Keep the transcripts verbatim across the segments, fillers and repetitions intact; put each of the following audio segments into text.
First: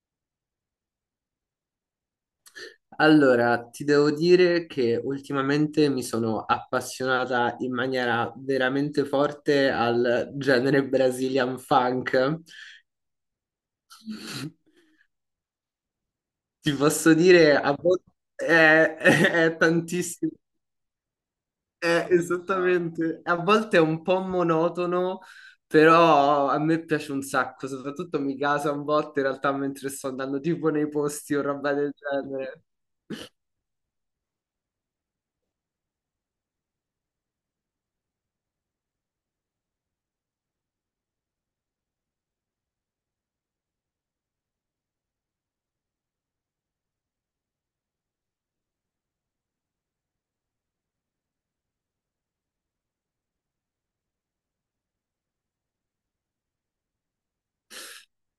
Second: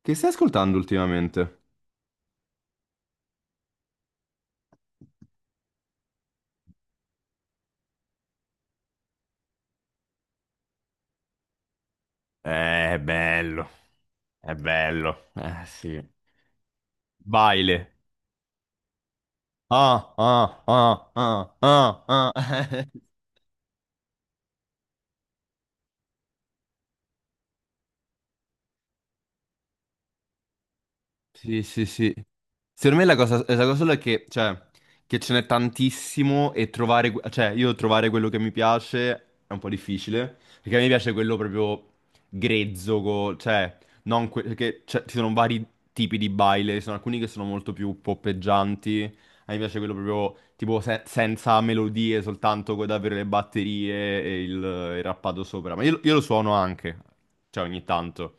Che stai ascoltando ultimamente? Allora, ti devo dire che ultimamente mi sono appassionata in maniera veramente forte al genere Brazilian funk. Eh, è bello, è bello, eh sì. Ti posso dire, a Baile. volte è, è è Ah, tantissimo, ah, ah, ah, ah, è ah. esattamente, a volte è un po' monotono, però a me piace un sacco, soprattutto mi casa un botto in realtà mentre sto andando tipo nei posti o Sì, roba sì, del sì. genere. Secondo me la cosa, la cosa sola è che, cioè, che ce n'è tantissimo e trovare, que- cioè, io trovare quello che mi piace è un po' difficile, perché a me piace quello proprio grezzo, co- cioè, non que- perché cioè, ci sono vari tipi di baile, ci sono alcuni che sono molto più poppeggianti, a me piace quello proprio, tipo, se- senza melodie, soltanto con davvero le batterie e il, il rappato sopra, ma io, io lo suono anche, cioè, ogni tanto.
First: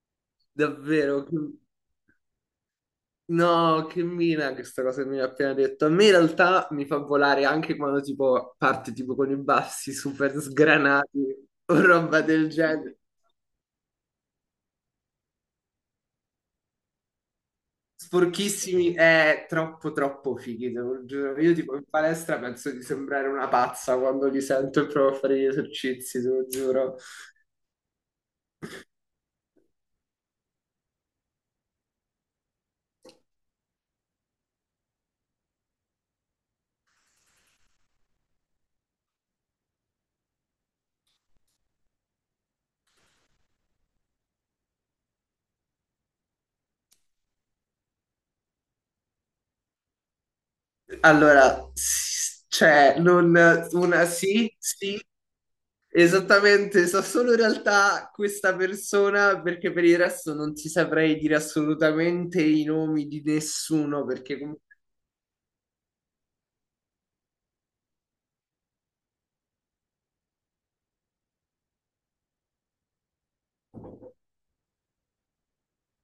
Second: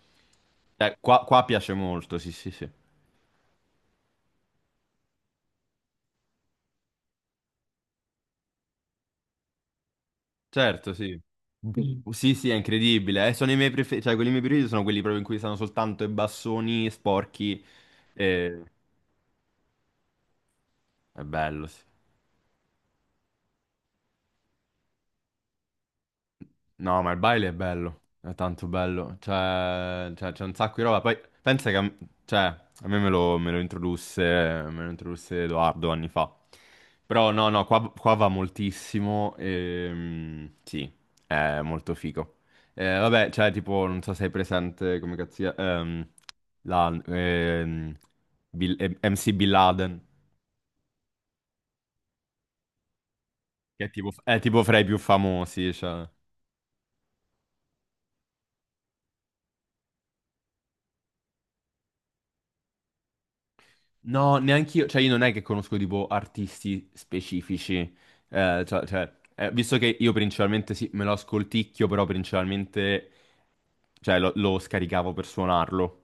Cioè, qua, Davvero. qua piace molto, sì, sì, sì. No, che mina questa cosa che mi hai appena detto. A me in realtà mi fa volare anche quando tipo parte tipo con i bassi super Certo, sgranati sì. o roba Sì, del sì, è genere. incredibile. eh, Sono i miei preferiti, cioè quelli miei preferiti sono quelli proprio in cui stanno soltanto i bassoni sporchi. E... Sporchissimi è troppo troppo fighi, te lo È giuro. Io bello, tipo sì. in palestra penso di sembrare una pazza quando li sento e provo a fare gli esercizi, te lo giuro. No, ma il baile è bello, è tanto bello, cioè, cioè, c'è un sacco di roba, poi pensa che, a m- cioè, a me me lo, me lo introdusse, me lo introdusse Edoardo anni fa, però no, no, qua, qua va moltissimo, e, sì, è molto figo. Eh, vabbè, cioè, tipo, non so se hai presente, come cazzia, ehm, la, ehm, Bill- eh, M C Bin Laden, Allora, s- cioè, non che è una, tipo, è sì, tipo fra i più sì. famosi, cioè. Esattamente, so solo in realtà questa persona perché per il resto non ti saprei dire assolutamente i nomi di nessuno No, perché comunque neanche io, cioè io non è che conosco tipo artisti specifici, eh, cioè, cioè, eh, visto che io principalmente sì, me lo ascolticchio, però principalmente cioè, lo, lo scaricavo per suonarlo.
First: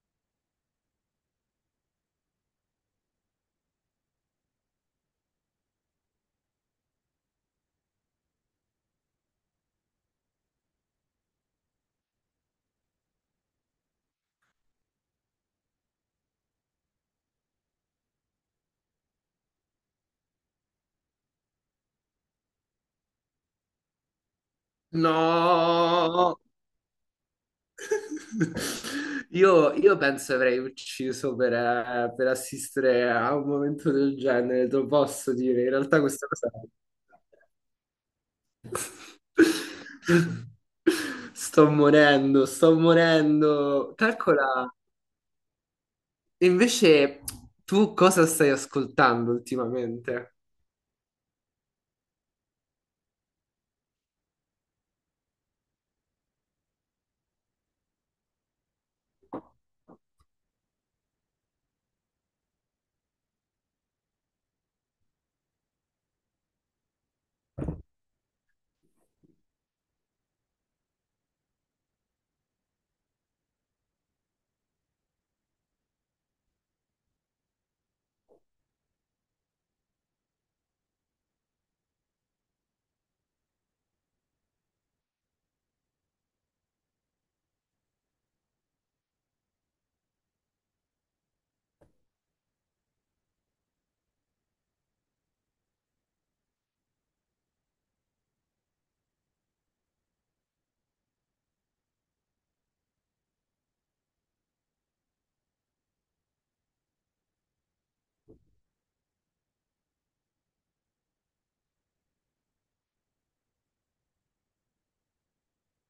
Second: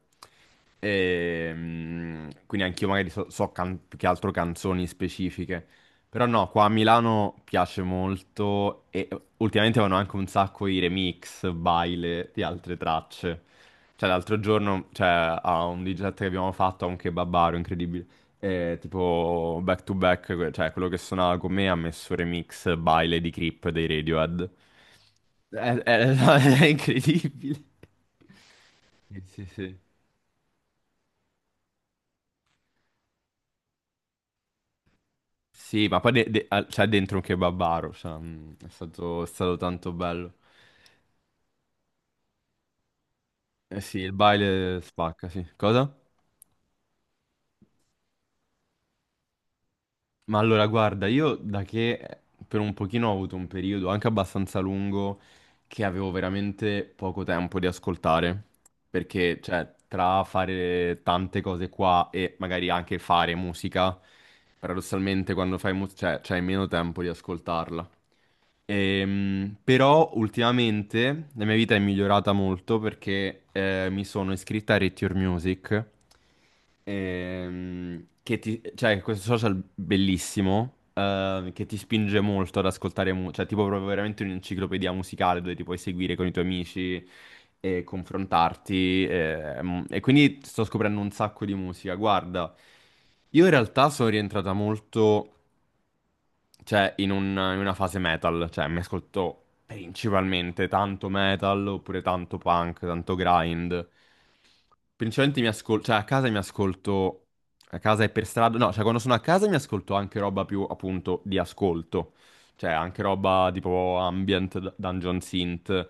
Ehm, quindi anch'io magari so, so can- più che altro canzoni specifiche. Però no, qua a Milano piace molto e ultimamente vanno anche un sacco i remix, baile di altre tracce. Cioè l'altro giorno, cioè, a un D J set che abbiamo fatto, a un kebabaro incredibile, eh, tipo back to back, que- cioè quello che suonava con me ha messo remix baile di Creep dei Radiohead. È, è- no. è incredibile. Sì, sì, Io, sì. io penso avrei ucciso per, eh, per assistere a un momento del genere, te lo posso dire. In Sì, ma realtà poi de- questa de- cosa... al- c'è dentro un kebabaro, cioè, mm, è stato, è stato tanto bello. Sto morendo, sto Eh morendo. sì, il Calcola, baile spacca, sì. Cosa? invece tu cosa stai ascoltando ultimamente? Ma allora, guarda, io da che eh, per un pochino ho avuto un periodo anche abbastanza lungo che avevo veramente poco tempo di ascoltare, perché, cioè, tra fare tante cose qua e magari anche fare musica, paradossalmente quando fai musica, cioè, c'hai meno tempo di ascoltarla. Ehm, però ultimamente la mia vita è migliorata molto perché eh, mi sono iscritta a Rate Your Music. Ehm, che ti, cioè, questo social bellissimo, eh, che ti spinge molto ad ascoltare, mu- cioè, tipo proprio veramente un'enciclopedia musicale dove ti puoi seguire con i tuoi amici e confrontarti. ehm, e quindi sto scoprendo un sacco di musica. Guarda, io in realtà sono rientrata molto cioè, in, un- in una fase metal, cioè, mi ascolto principalmente tanto metal, oppure tanto punk, tanto grind. Principalmente mi ascolto, cioè, a casa mi ascolto, a casa e per strada, no, cioè, quando sono a casa mi ascolto anche roba più, appunto, di ascolto. Cioè, anche roba tipo ambient, d- dungeon synth,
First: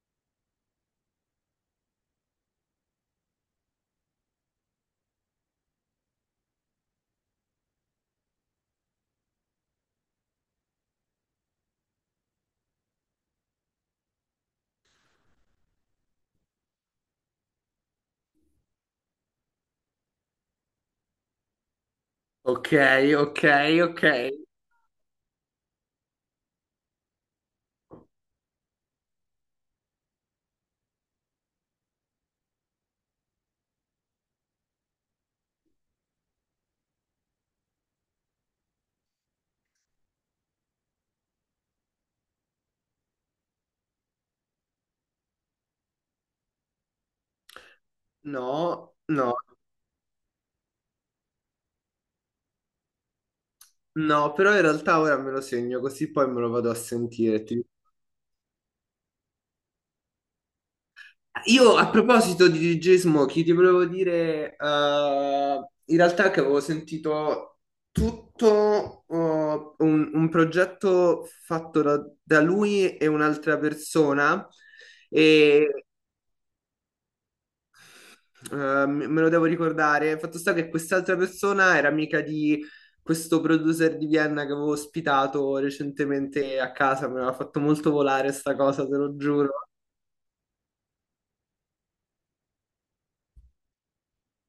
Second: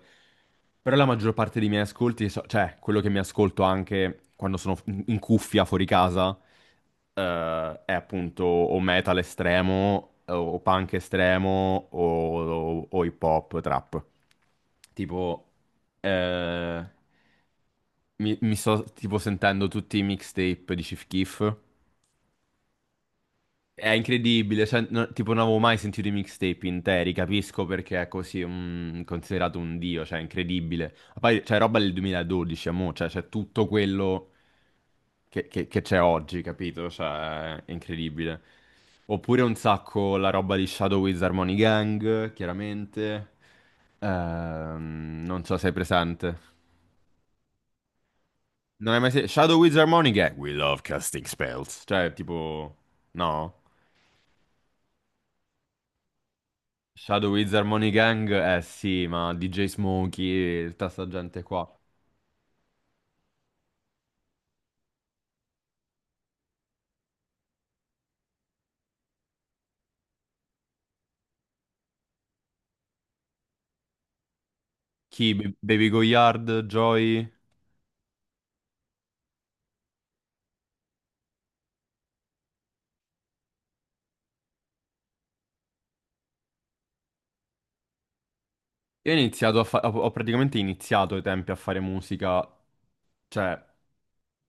però la maggior parte dei miei ascolti, so- cioè quello che mi ascolto anche quando sono in in cuffia fuori casa, eh, è appunto o metal estremo, o punk estremo, o, o- o hip hop, trap. Tipo, eh, mi, mi sto tipo sentendo tutti i mixtape di Chief Keef, Ok, ok, è ok. incredibile, cioè, no- tipo non avevo mai sentito i mixtape interi, capisco perché è così mm, considerato un dio, cioè è incredibile. Ma poi c'è roba del duemiladodici, amore, cioè c'è tutto quello che che- che c'è oggi, capito? Cioè è incredibile. Oppure un sacco la roba di Shadow Wiz Harmony Gang, chiaramente. Ehm, non so se è presente. Non No, hai mai sentito no, Shadow Wiz Harmony Gang? We love casting spells. Cioè, tipo. No? no, però in realtà ora me lo segno così poi me lo vado a Shadow sentire. Wizard Ti Harmony Gang, eh sì, ma D J Smokey, tutta sta gente qua. Io a proposito di dirigismo, chi ti volevo dire, eh, in realtà che avevo sentito tutto eh, un, un progetto fatto da, da lui e un'altra persona Chi? Ba- e Baby Goyard, Joy? eh, me me lo devo ricordare. Fatto sta che quest'altra persona era amica di questo producer di Vienna che avevo ospitato recentemente a casa, mi aveva fatto molto volare sta cosa, te Io ho lo giuro. iniziato a fa- ho ho praticamente iniziato ai tempi a fare musica, cioè,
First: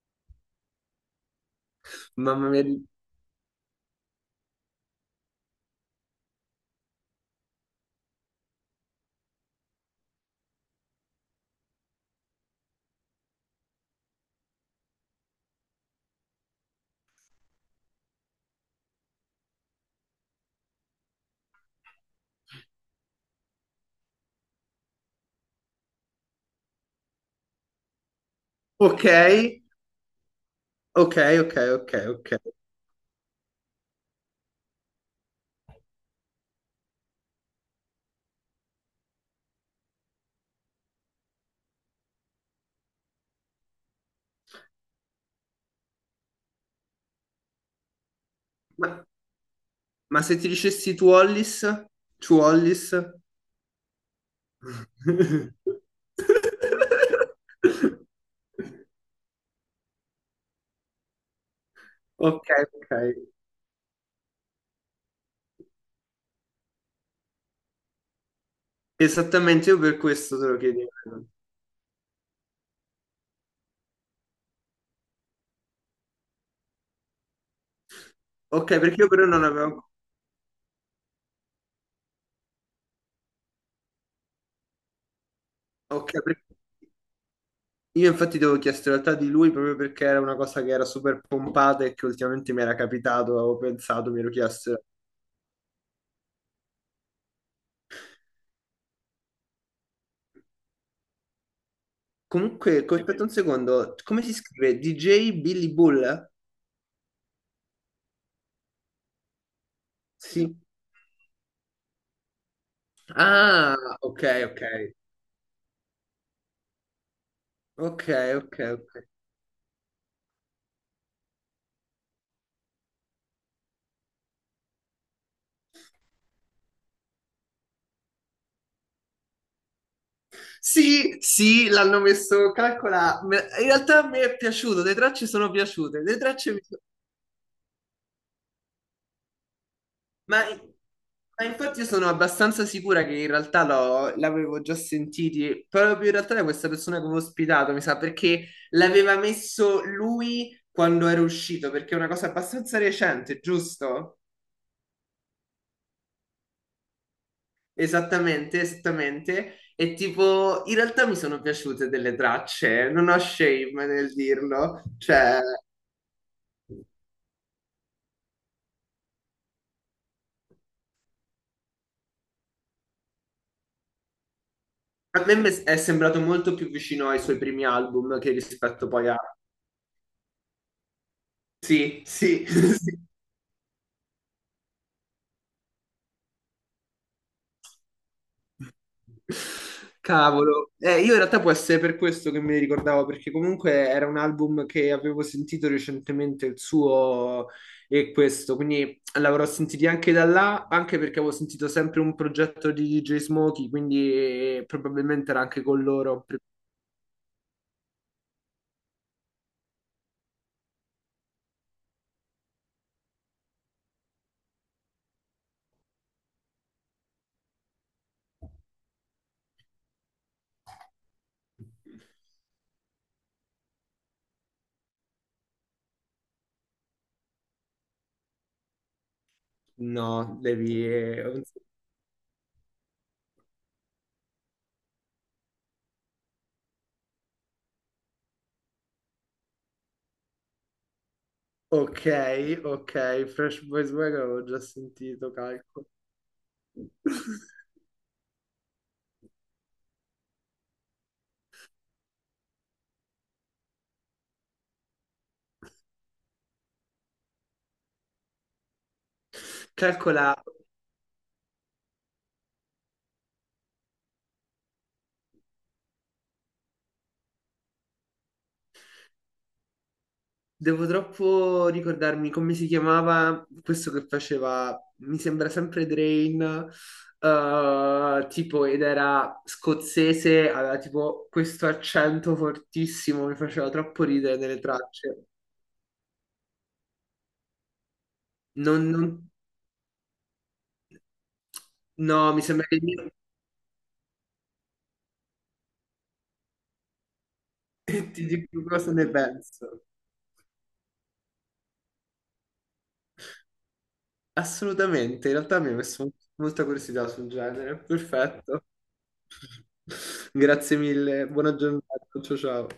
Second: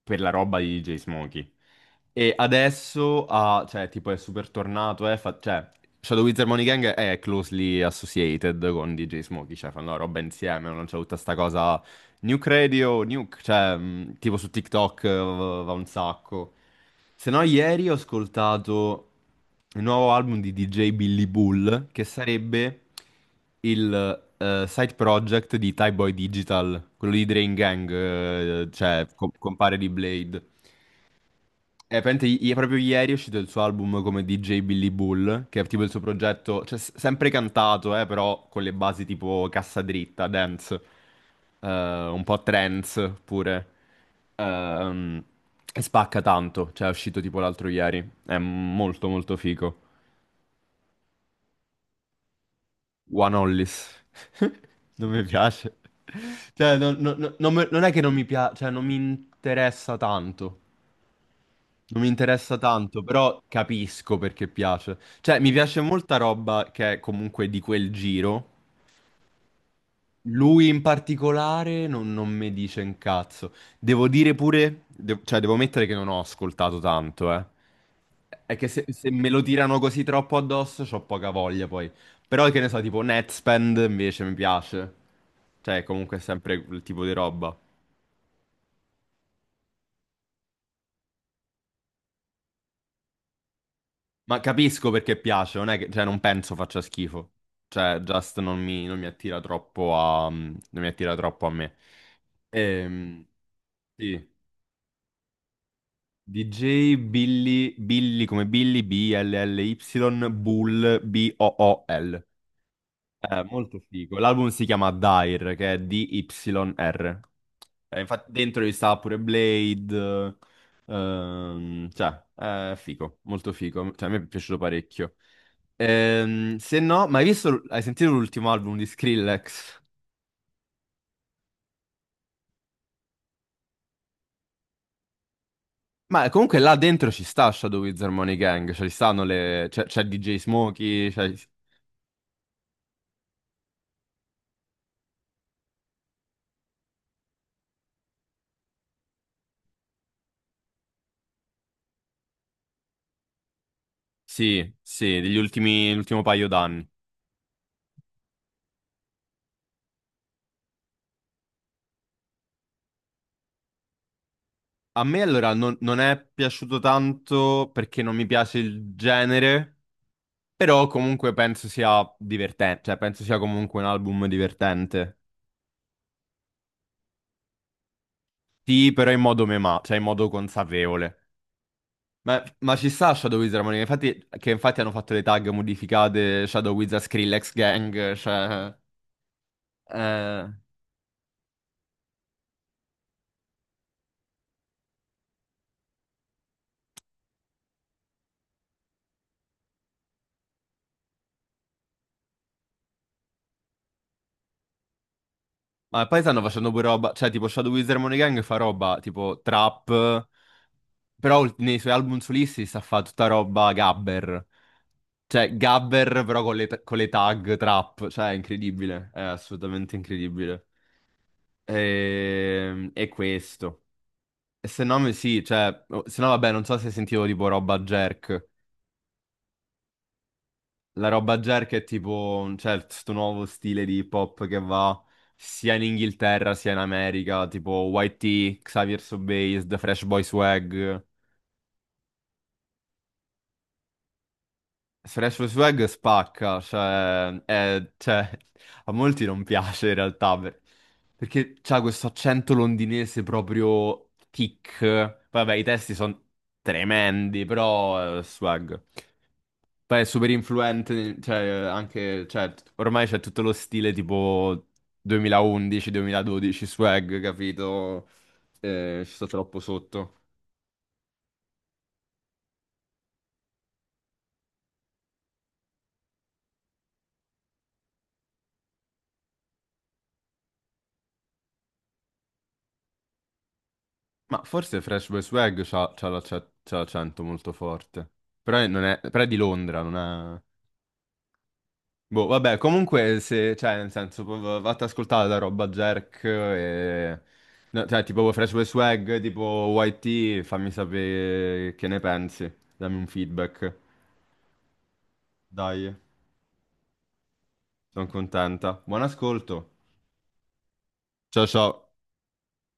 per la roba di D J Smokey. E Mamma mia. di- adesso ha, cioè, tipo è super tornato, eh, fa- cioè, Shadow Wizard Money Gang è closely associated con D J Smokey, cioè fanno la roba insieme, non c'è tutta sta cosa Nuke Radio, Nuke, cioè, mh, tipo su TikTok eh, va un sacco. Se no, ieri ho ascoltato il nuovo album di D J Billy Bull, che sarebbe il eh, side project di Tyboy Digital, quello di Drain Gang, eh, Ok, cioè, co- compare di Blade. ok, ok, ok, Eh, praticamente ok. i- proprio ieri è uscito il suo album come D J Billy Bull, che è tipo il suo progetto, cioè s- sempre cantato, eh, però con le basi tipo cassa dritta, dance, eh, un po' trance pure. Ehm, e spacca tanto, cioè è uscito tipo l'altro ieri. È Ma, molto molto figo. ma se ti dicessi Tu Wallis? Tu Wallis? One Hollis. Non mi piace. Cioè, non, non- non- non me- non è che non mi piace, cioè non mi interessa tanto. Non mi Ok, interessa ok. tanto, però capisco perché piace. Cioè, mi piace molta roba che è comunque di quel giro. Esattamente, io per questo te lo Lui in chiedevo. particolare non, non mi dice un cazzo. Devo dire pure, de- cioè, devo mettere che non ho ascoltato tanto, eh. È che Ok, se, perché io se però me lo non tirano avevo... così troppo addosso, c'ho poca voglia poi. Però che ne so, tipo Netspend invece mi piace. Cioè, Ok, comunque è perché sempre quel tipo di roba. io infatti ti avevo chiesto in realtà di lui proprio perché era una cosa che era super pompata e che ultimamente mi era capitato, avevo pensato, mi ero Ma chiesto. capisco perché piace, non è che, cioè, non penso faccia schifo. Cioè, Just non mi, non mi attira troppo a, mm, non mi attira troppo a me. Comunque, co- aspetta Ehm, un secondo, come sì. si scrive? D J Billy Bull? D J Billy, Billy come Billy, B L L Y, Sì. Bull, B O O L. È Ah, molto figo. ok, L'album ok. si chiama Dire, che è D Y R. Eh, Ok, infatti ok, dentro ci sta ok. pure Blade, ehm, cioè, è figo, molto figo. Cioè, a me è piaciuto parecchio. Ehm, se no, ma hai visto, hai sentito l'ultimo album di Skrillex? Sì, sì, l'hanno messo, calcola, me- in realtà a me è piaciuto, le tracce sono piaciute, le Ma tracce comunque mi là so- dentro ci sta Shadow Wizard Harmony Gang, cioè ci stanno le... c'è c'è D J ma, Smokey. c'è- ma infatti io sono abbastanza sicura che in realtà l'ho- l'avevo già sentiti, proprio in realtà da questa persona che avevo ospitato, mi sa, perché l'aveva messo lui quando era uscito, perché è una cosa abbastanza recente, giusto? Sì, sì, degli ultimi, l'ultimo paio d'anni. Esattamente, esattamente, e tipo, in realtà mi sono piaciute delle tracce, non ho shame nel dirlo, A me cioè... allora non, non è piaciuto tanto perché non mi piace il genere, però comunque penso sia divertente, cioè penso sia comunque un album divertente. A me mi è sembrato molto più vicino ai suoi primi album che rispetto Sì, poi però a... in modo mema, cioè in modo consapevole. Sì, Ma, sì, ma ci sì. sta Shadow Wizard Monica, infatti, che infatti hanno fatto le tag modificate Shadow Wizard Skrillex Gang, cioè. eh, Cavolo. Eh, io in realtà può essere per questo che me ne ricordavo, perché comunque era un album che avevo sentito recentemente, il suo e questo, quindi l'avrò sentito anche da là, anche perché avevo sentito sempre un progetto di D J Smokey, quindi eh, probabilmente era anche con Ma poi loro. stanno facendo pure roba, cioè tipo Shadow Wizard Monica Gang fa roba tipo trap, però ult- nei suoi album solisti sta a fa tutta roba gabber, cioè gabber però con le, con le tag trap, cioè è incredibile, è assolutamente incredibile. E, e questo. E se no, mi- sì, cioè, oh, se no vabbè, non so se sentivo tipo roba jerk. No, devi... La roba eh, jerk è tipo, cioè, questo nuovo stile di hip hop che va sia in Inghilterra sia in America, tipo Y T, Xavier Sobase, The Fresh Boy Swag. Ok, ok, Fresh Boys Wagon avevo già sentito, Fresh Boy Swag calco. spacca, cioè, è- cioè, a molti non piace in realtà, per- perché c'ha questo accento londinese proprio tic. Vabbè, i testi sono tremendi, però eh, swag. Beh, è super Calcola, influente, cioè, anche, cioè, ormai c'è tutto lo stile tipo duemilaundici-duemiladodici swag, capito? Eh, ci sto troppo sotto. devo troppo ricordarmi come si chiamava questo che faceva, mi sembra sempre Drain, eh, tipo, ed era scozzese, aveva tipo questo accento fortissimo, mi faceva troppo ridere Ma nelle forse Fresh Boy tracce. Swag c'ha c'ha la- c'ha- c'ha l'accento molto forte. Però è, Non, non è, non- però è di Londra, non è. Boh, no, mi vabbè, sembra che io comunque, se, cioè, nel senso, v- v- vatti ad ascoltare la roba Jerk. E... no, cioè, ti tipo Fresh Boy dico cosa ne Swag, tipo penso. Y T, fammi sapere che ne pensi, dammi un feedback. Assolutamente, in realtà mi ha Dai. messo molta curiosità sul genere. Sono Perfetto. contenta. Buon ascolto. Grazie mille, Ciao buona ciao. giornata. Ciao ciao.